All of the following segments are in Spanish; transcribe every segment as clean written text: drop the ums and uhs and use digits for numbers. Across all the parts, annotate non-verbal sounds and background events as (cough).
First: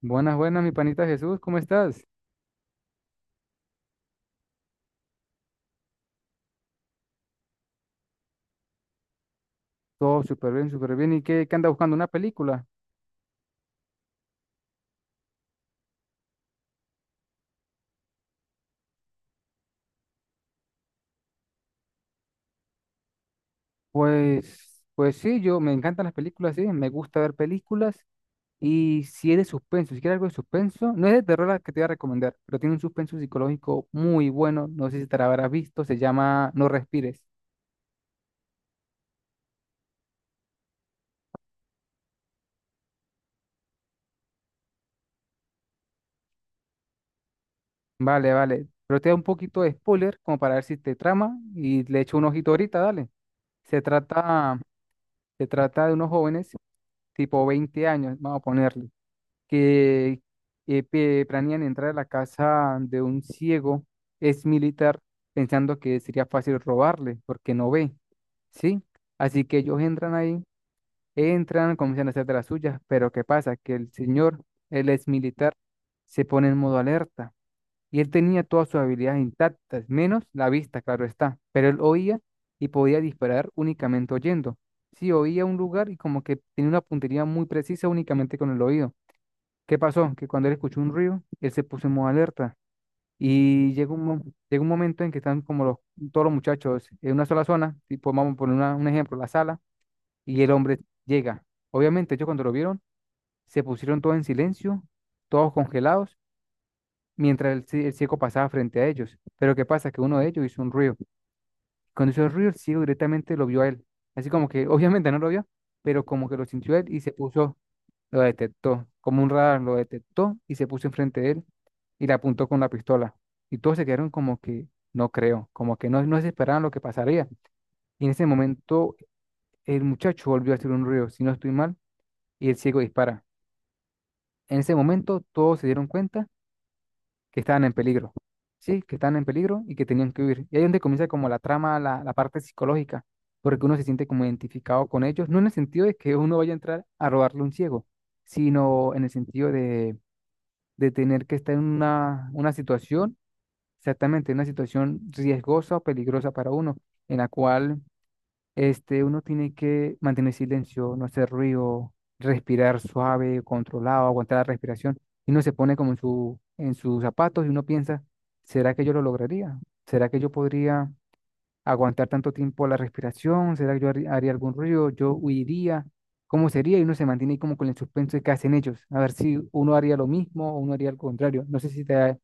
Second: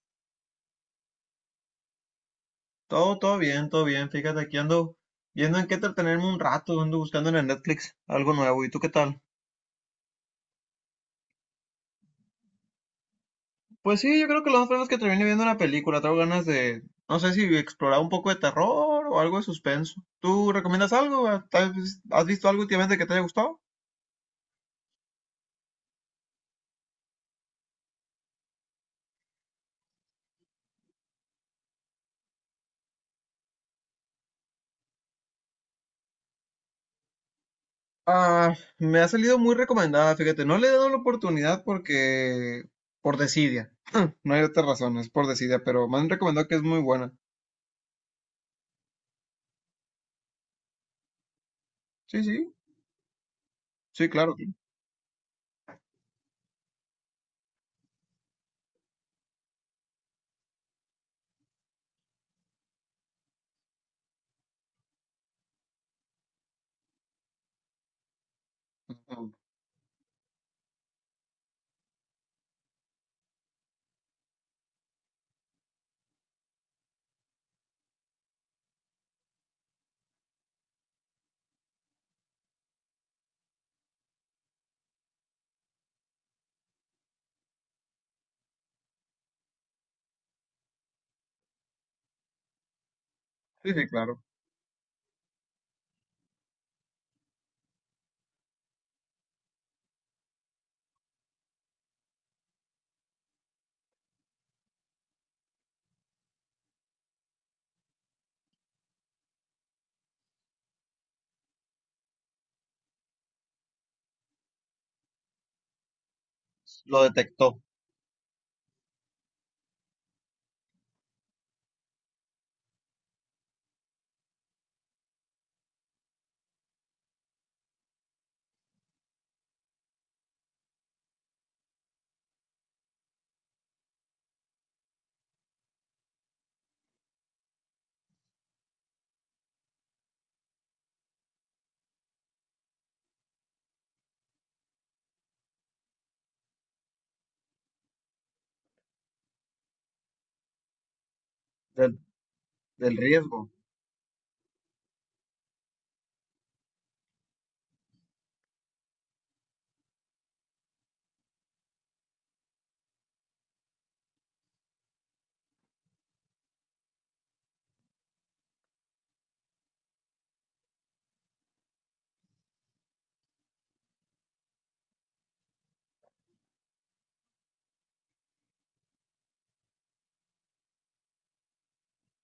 Buenas, buenas, mi panita Jesús, ¿cómo estás? Todo, todo bien, todo bien. Fíjate, aquí ando viendo en qué entretenerme un rato, ando buscando en el Netflix algo nuevo. ¿Y tú qué tal? Todo súper bien, súper bien. ¿Y qué anda buscando? ¿Una película? Pues sí, yo creo que lo más probable es que termine viendo una película. Tengo ganas de, no sé si explorar un poco de terror o algo de suspenso. ¿Tú recomiendas algo? ¿Tal vez ¿Has visto algo últimamente que te haya gustado? Pues sí, yo me encantan las películas, sí, me gusta ver películas. Y si es de suspenso, si quieres algo de suspenso, no es de terror la que te voy a recomendar, pero tiene un suspenso psicológico muy bueno, no sé si te la habrás visto, se llama No Respires. Ah, me ha salido muy recomendada, fíjate. No le he dado la oportunidad porque, por desidia. No hay otra razón, es por desidia, pero me han recomendado que es muy buena. Vale, vale, pero te da un poquito de spoiler como para ver si te trama y le echo Sí, un ojito sí, ahorita, dale. Se sí, claro. trata, se trata de unos jóvenes, tipo 20 años, vamos a ponerle que planean entrar a la casa de un ciego, es militar, pensando que sería fácil robarle porque no ve, ¿sí? Así que ellos entran ahí, entran, comienzan a hacer de las suyas, pero ¿qué pasa? Que el señor, él es militar, se pone en modo alerta y él tenía todas sus habilidades intactas, menos la vista, claro está, pero él oía y podía disparar únicamente oyendo. Sí, oía un lugar y como que tenía una puntería muy precisa únicamente con el oído. ¿Qué pasó? Que cuando él escuchó un ruido, él se puso en modo alerta. Y Sí, sí, claro. Llega un momento en que están como todos los muchachos en una sola zona, tipo, vamos a poner un ejemplo, la sala, y el hombre llega. Obviamente, ellos cuando lo vieron, se pusieron todos en silencio, todos congelados, mientras el ciego pasaba frente a ellos. Pero ¿qué pasa? Que uno de ellos hizo un ruido. Cuando hizo el ruido, el ciego directamente lo vio a él. Así como que, obviamente no lo vio, pero como que lo sintió él y Lo se puso detectó. lo detectó, como un radar, lo detectó y se puso enfrente de él y le apuntó con la pistola. Y todos se quedaron como que no creo, como que no se esperaban lo que pasaría. Y en ese momento el muchacho volvió a hacer un ruido, si no estoy mal, y el ciego dispara. En ese momento todos se dieron cuenta que estaban en peligro, sí, que estaban en peligro y que tenían que huir. Y ahí es donde comienza como la trama, la parte psicológica, porque uno se siente como identificado con ellos, no en el sentido de que uno vaya a entrar a robarle a un ciego, sino en el sentido de tener que estar en una Del situación, riesgo. exactamente, una situación riesgosa o peligrosa para uno, en la cual uno tiene que mantener silencio, no hacer ruido, respirar suave, controlado, aguantar la respiración, y uno se pone como en sus zapatos y uno piensa, ¿será que yo lo lograría? ¿Será que yo podría aguantar tanto tiempo la respiración? ¿Será que yo haría algún ruido? ¿Yo huiría? ¿Cómo sería? Y uno se mantiene ahí como con el suspenso de qué hacen ellos. A ver si uno haría lo mismo o uno haría lo contrario. No sé si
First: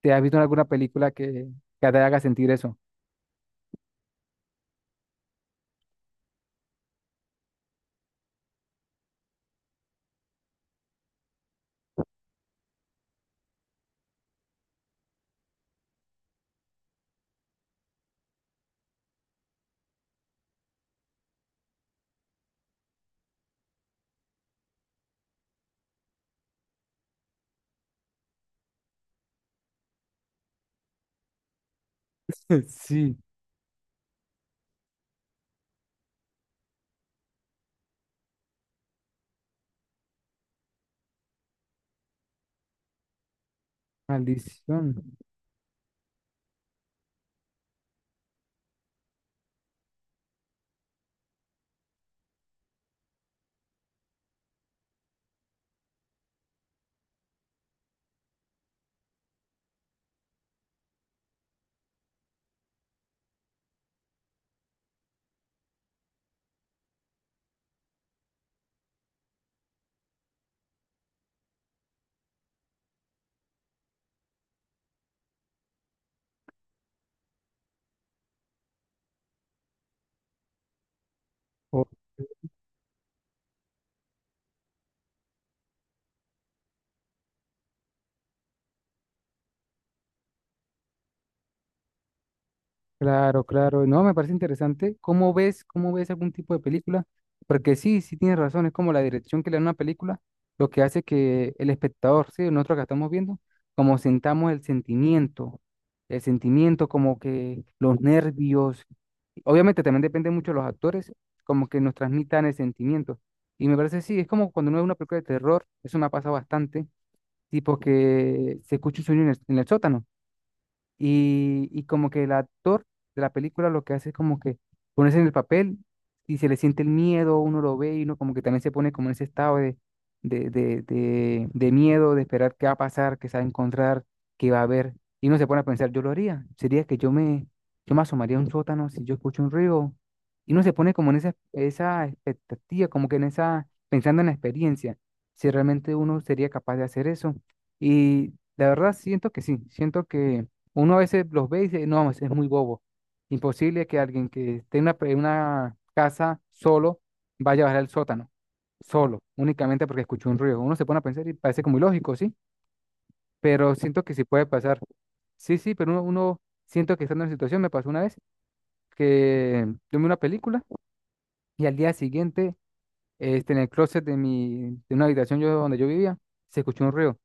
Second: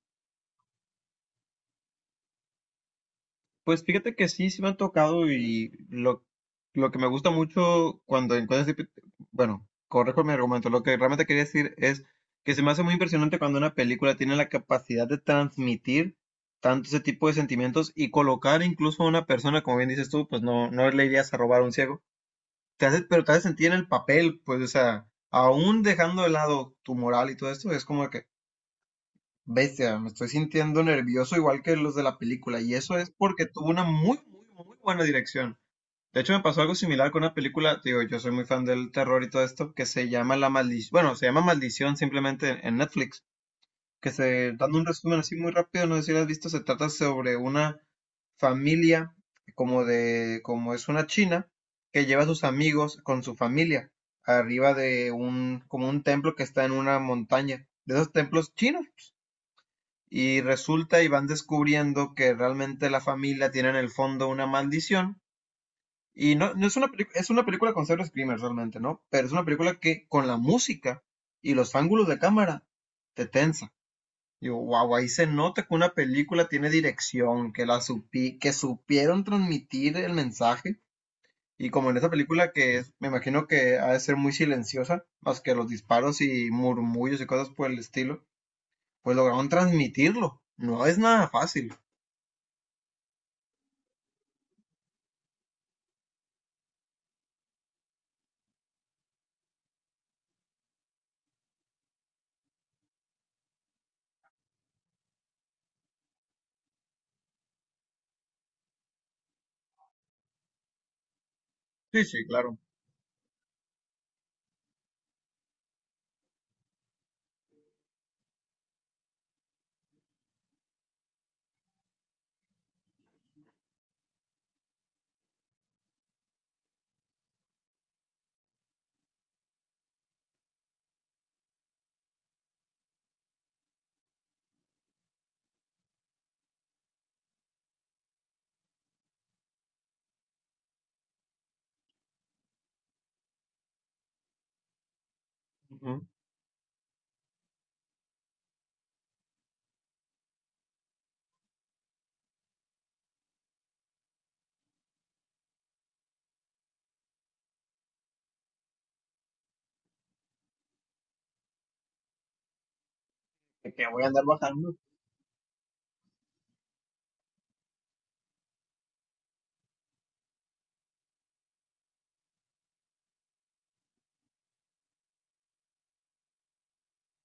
te has visto en alguna película que te haga sentir eso. Pues fíjate que sí, sí me han tocado y lo que me gusta mucho cuando encuentras, bueno, correjo mi argumento, lo que realmente quería decir es que se me hace muy impresionante cuando una película tiene la capacidad de transmitir tanto ese tipo de sentimientos y colocar incluso a una persona, como bien dices tú, pues no, no le irías a robar a un ciego, te hace, pero te hace sentir en el papel, pues, o sea, aún dejando de lado tu moral y todo esto, es como que, bestia, me estoy sintiendo nervioso igual que los de la película, (laughs) y eso es Sí, porque tuvo una muy, muy, muy buena dirección. De hecho, me pasó algo similar con una película, te digo, yo soy muy fan del terror y todo esto, que se llama La Maldición, bueno, se llama Maldición simplemente en Netflix, dando Maldición. un resumen así muy rápido, no sé si lo has visto, se trata sobre una familia, como de, como es una china, que lleva a sus amigos con su familia, arriba de un, como un templo que está en una montaña, de esos templos chinos, y resulta y van descubriendo que realmente la familia tiene en el fondo una maldición. Y no, no es una película con cero screamers realmente, ¿no? Pero es una película que con la música y los ángulos de cámara te tensa. Yo, wow, ahí se nota que una película tiene dirección, que que supieron transmitir el mensaje. Y como en esa película que es, me imagino que ha de ser muy silenciosa, más que los disparos y murmullos y cosas por el estilo, pues lograron transmitirlo. No es nada fácil. Claro, claro. No, me parece interesante. ¿Cómo ves algún tipo de película? Porque sí, sí tienes razón, es como la dirección que le da una película, lo que hace que el espectador, sí, nosotros que estamos viendo, como sentamos el sentimiento, como que los nervios, obviamente también depende mucho de los actores, como que nos Sí, sí, transmitan el claro. sentimiento. Y me parece, sí, es como cuando uno ve una película de terror, eso me ha pasado bastante, tipo que se escucha un sueño en el sótano. Y como que el actor de la película lo que hace es como que ponerse en el papel y se le siente el miedo, uno lo ve y uno como que también se pone como en ese estado de miedo, de esperar qué va a pasar, qué se va a encontrar, qué va a haber. Y uno se pone a pensar, yo lo haría. Sería que yo me asomaría a un sótano si yo escucho un ruido. Y uno se pone como en esa expectativa, como que pensando en la experiencia, si realmente Ujú. uno sería capaz de hacer eso. Y la verdad siento que sí, siento que uno a veces los ve y dice, no, es muy bobo. Imposible que alguien que esté en una casa solo vaya a bajar al sótano, solo, únicamente porque escuchó un ruido. Uno se pone a pensar y parece como ilógico, ¿sí? que Pero que siento voy a que sí andar puede bajando. pasar. Sí, sí, pero uno siento que estando en la situación, me pasó una vez que yo vi una película y al día siguiente, en el closet de una habitación donde yo vivía, se escuchó un ruido.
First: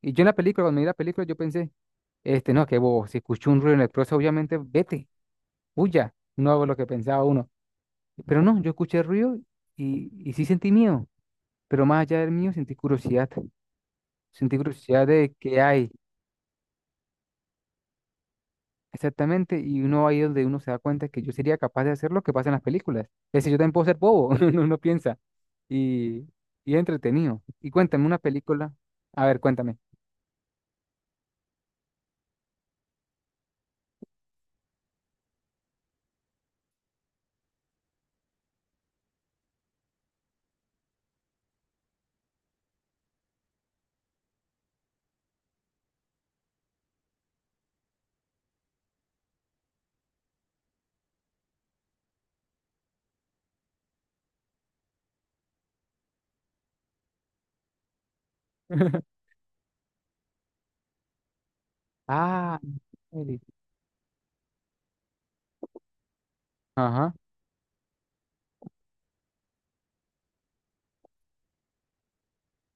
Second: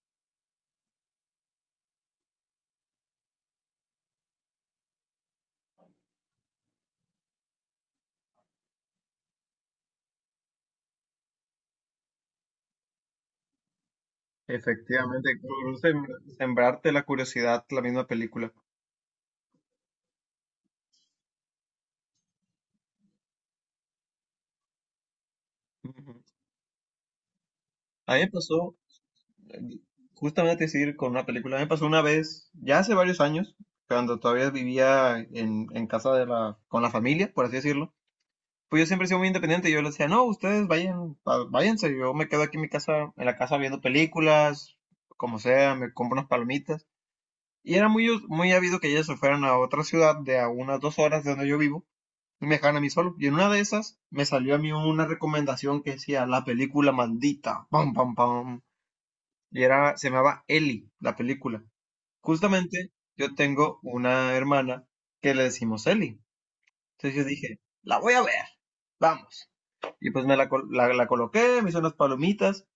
Y yo en la película, cuando vi la película, yo pensé, no, qué bobo, si escuchó un ruido en el closet, obviamente vete huya, no hago lo que pensaba uno. Pero no, yo escuché ruido y sí sentí miedo, pero más allá del mío sentí curiosidad de Efectivamente, qué por hay sembrarte la curiosidad, la misma película. exactamente y uno ahí donde uno se da cuenta que yo sería capaz de hacer lo que pasa en las películas. Es decir, yo también puedo ser bobo, (laughs) uno piensa, Ujú. y, y es entretenido. Y cuéntame A una mí me película, pasó, a ver, cuéntame. eh, justamente decir con una película, a mí me pasó una vez, ya hace varios años, cuando todavía vivía en casa con la familia, por así decirlo. Pues yo siempre he sido muy independiente, yo les decía, no, ustedes vayan, váyanse, yo me quedo aquí en mi casa, en la casa viendo películas, como sea, me compro unas palomitas. Y era muy, muy habido que ellas se fueran a otra ciudad de a unas 2 horas de donde yo vivo y me dejaran a mí solo. Y en una de esas me salió a mí una recomendación que decía la película maldita. Pam, pam, pam. (laughs) Y era, se llamaba Ellie, la película. Ah, Justamente yo Eli. tengo una hermana que le decimos Ellie. Ajá, Entonces yo dije, la voy a ver. Vamos. Y pues me la, col- la coloqué, me hice unas palomitas.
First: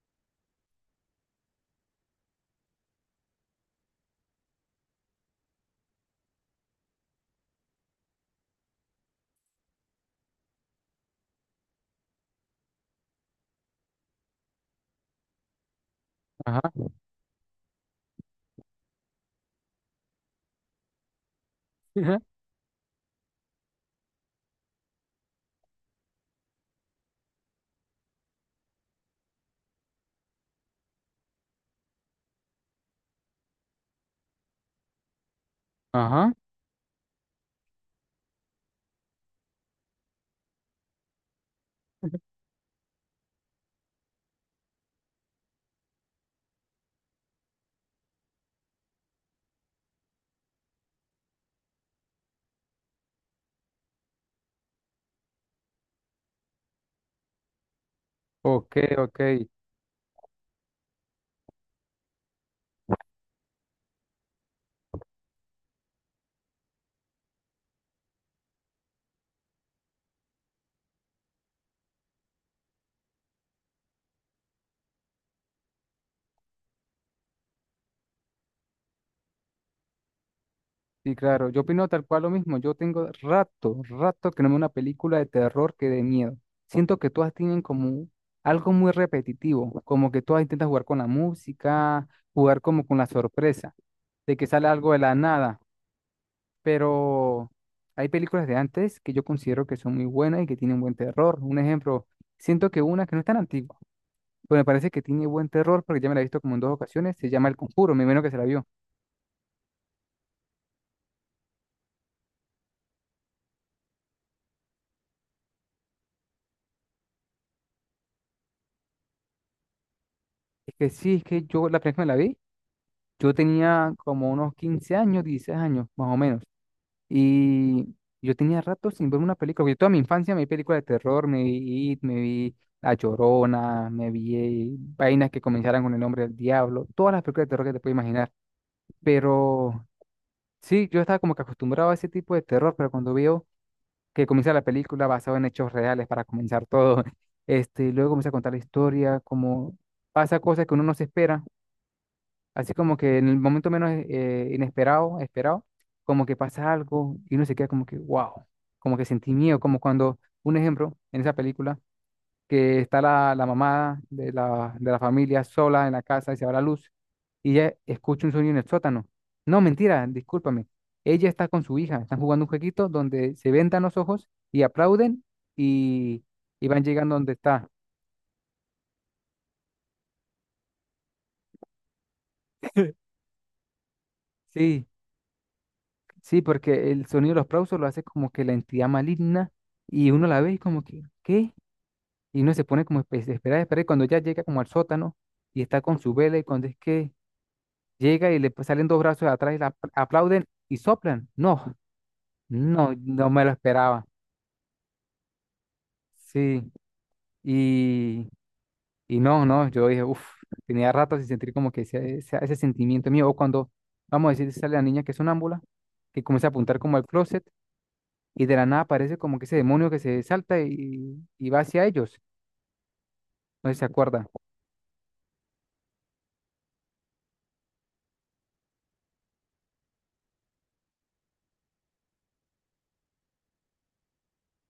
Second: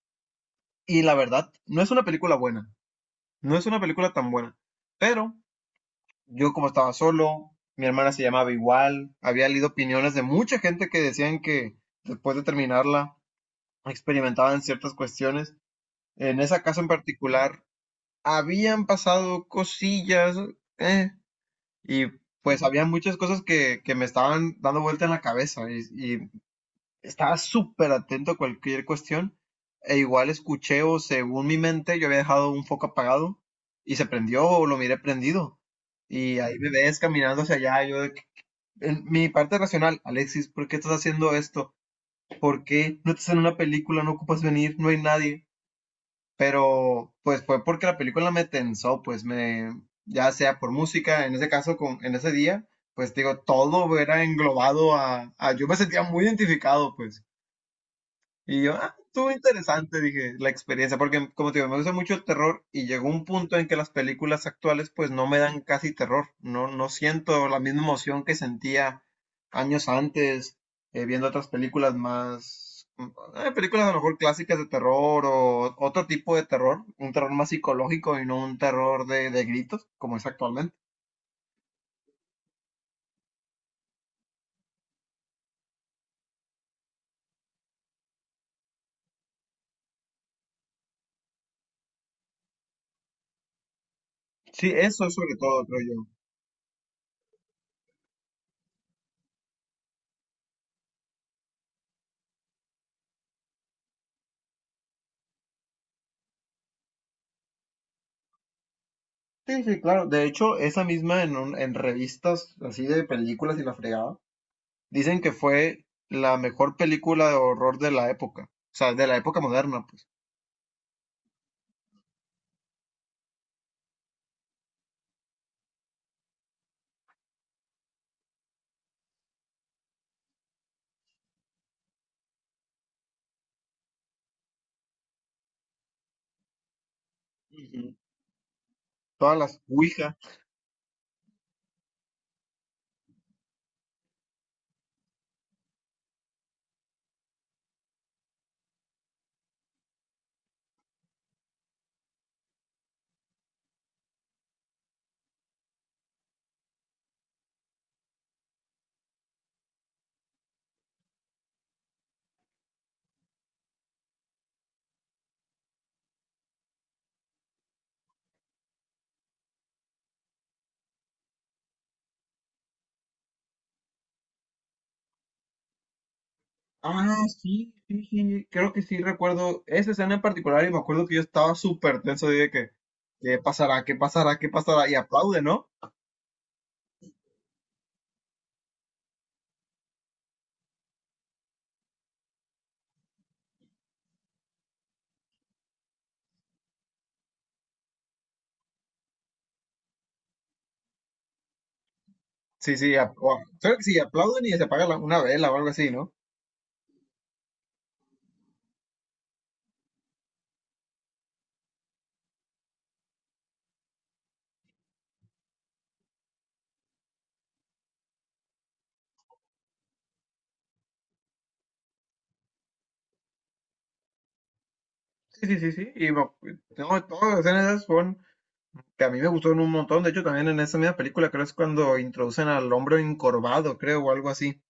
Y la verdad, no es una película buena. No es una película tan buena. Pero yo, como estaba solo, mi hermana se llamaba igual, había leído opiniones de mucha gente que decían que después de terminarla experimentaban ciertas cuestiones. En ajá, esa casa en particular habían pasado cosillas, eh, y ajá, pues había muchas cosas que me estaban dando vuelta en la cabeza, y estaba súper atento a cualquier cuestión. E igual escuché o según mi mente yo había dejado un foco apagado y se prendió o lo miré prendido. (laughs) ajá, Y ahí me ves caminando hacia allá, yo de en mi parte racional, Alexis, ¿por qué estás haciendo esto? ¿Por qué no estás en una película? No ocupas venir, no hay nadie. Pero pues fue porque la película me tensó, pues me, ya sea por música, en ese caso, con, en ese día, pues te digo, todo era englobado a, yo me sentía muy identificado, pues. Y ok, yo, ah, ok. estuvo interesante, dije, la experiencia, porque como te digo, me gusta mucho el terror y llegó un punto en que las películas actuales pues no me dan casi terror, no, no siento la misma emoción que sentía años antes, viendo otras películas más, películas a lo mejor clásicas de terror o otro tipo de terror, un terror más psicológico y no un terror de gritos como es actualmente. Sí, claro, yo opino tal cual lo mismo. Yo tengo rato, rato que no veo una película de terror que de miedo. Siento que todas tienen como algo muy repetitivo, como que todas intentan jugar con la música, jugar como con la sorpresa, de que sale Sí, algo de eso la sobre nada. todo, creo yo. Pero hay películas de antes que yo considero que son muy buenas y que tienen buen terror. Un ejemplo, siento que una que no es tan antigua, pero me parece que tiene buen terror porque ya me la he visto como en dos ocasiones, se llama El Conjuro, me menos que se la vio. Sí, sí, claro. De hecho, esa misma en revistas así de películas y la fregada. Dicen que fue la mejor película de horror de la época, o sea, de la época moderna, pues. Es que sí, es que yo la primera vez que me la vi. Yo tenía como unos 15 años, 16 años, más o menos. Y yo tenía rato sin ver una película, porque toda mi infancia me vi películas de terror, me vi It, me vi La Llorona, me vi vainas que comenzaran con el nombre del diablo, todas las películas de terror que te puedes Ujú. imaginar. Todas las Pero Ouija. sí, yo estaba como que acostumbrado a ese tipo de terror, pero cuando veo que comienza la película basada en hechos reales para comenzar todo, (laughs) luego comienza a contar la historia, como pasa cosas que uno no se espera. Así como que en el momento menos inesperado, esperado, como que pasa algo y uno se queda como que, wow, como que sentí miedo, como cuando, un ejemplo, en esa película, que está la mamá de la familia sola en la casa y se va la luz y ella escucha un sonido en el sótano. No, mentira, discúlpame. Ella está con su hija, están jugando un jueguito donde se vendan los ojos y aplauden y, y van llegando Ah, donde está. sí, sí, sí, creo que sí recuerdo esa escena en particular y me acuerdo que yo estaba súper tenso y de que, ¿qué pasará? ¿Qué pasará? ¿Qué Sí, pasará? Y aplaude, ¿no? sí, porque el sonido de los aplausos lo hace como que la entidad maligna y uno la ve y como que, ¿qué? Y uno se pone como a esperar, y cuando ya llega como al sótano y está con su vela y cuando es que llega y le pues, salen dos brazos de atrás y la aplauden y soplan. No, Sí, sí, no, no me lo creo que sí, esperaba. aplauden y se apaga una vela o algo así, ¿no? Sí, y, y no, no, yo dije, uff, tenía rato sin sentir como que ese sentimiento mío o cuando, vamos a decir, sale la niña que es sonámbula, que comienza a apuntar como al closet y de la nada aparece como que ese demonio que se salta y va hacia ellos. No sé si se acuerda. Sí, sí, sí, sí, y me no, todas las escenas esas fueron que a mí me gustaron un montón. De hecho, también en esa misma película creo es cuando introducen al hombre encorvado, creo, o algo así.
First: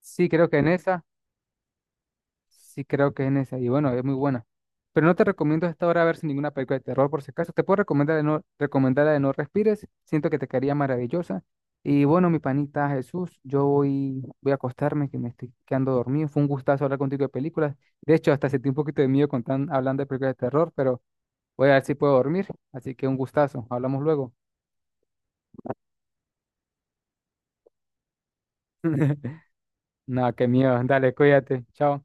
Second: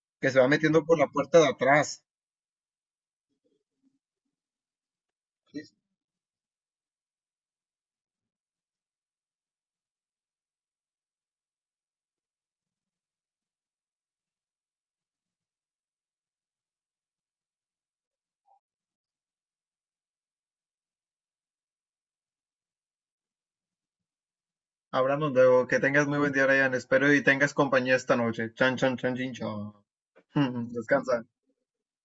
Sí, Que se va creo que en metiendo por esa, la puerta de atrás. sí creo que en esa, y bueno, es muy buena. Pero no te recomiendo hasta ahora ver sin ninguna película de terror, por si acaso. Te puedo recomendar de no, recomendar la de No Respires, siento que te quedaría maravillosa. Y bueno, mi panita Jesús, yo voy, a acostarme, que me estoy quedando dormido. Fue un gustazo hablar contigo de películas. De hecho, hasta sentí un poquito de miedo con hablando de películas de terror, pero voy a ver si puedo dormir. Así que un gustazo, hablamos luego. Hablamos luego, que tengas muy buen día, Ryan. Espero y tengas compañía esta noche. Chan, chan, chan, chin, chan. (laughs) No, qué (laughs) miedo. Dale, Descansa. cuídate. Chao.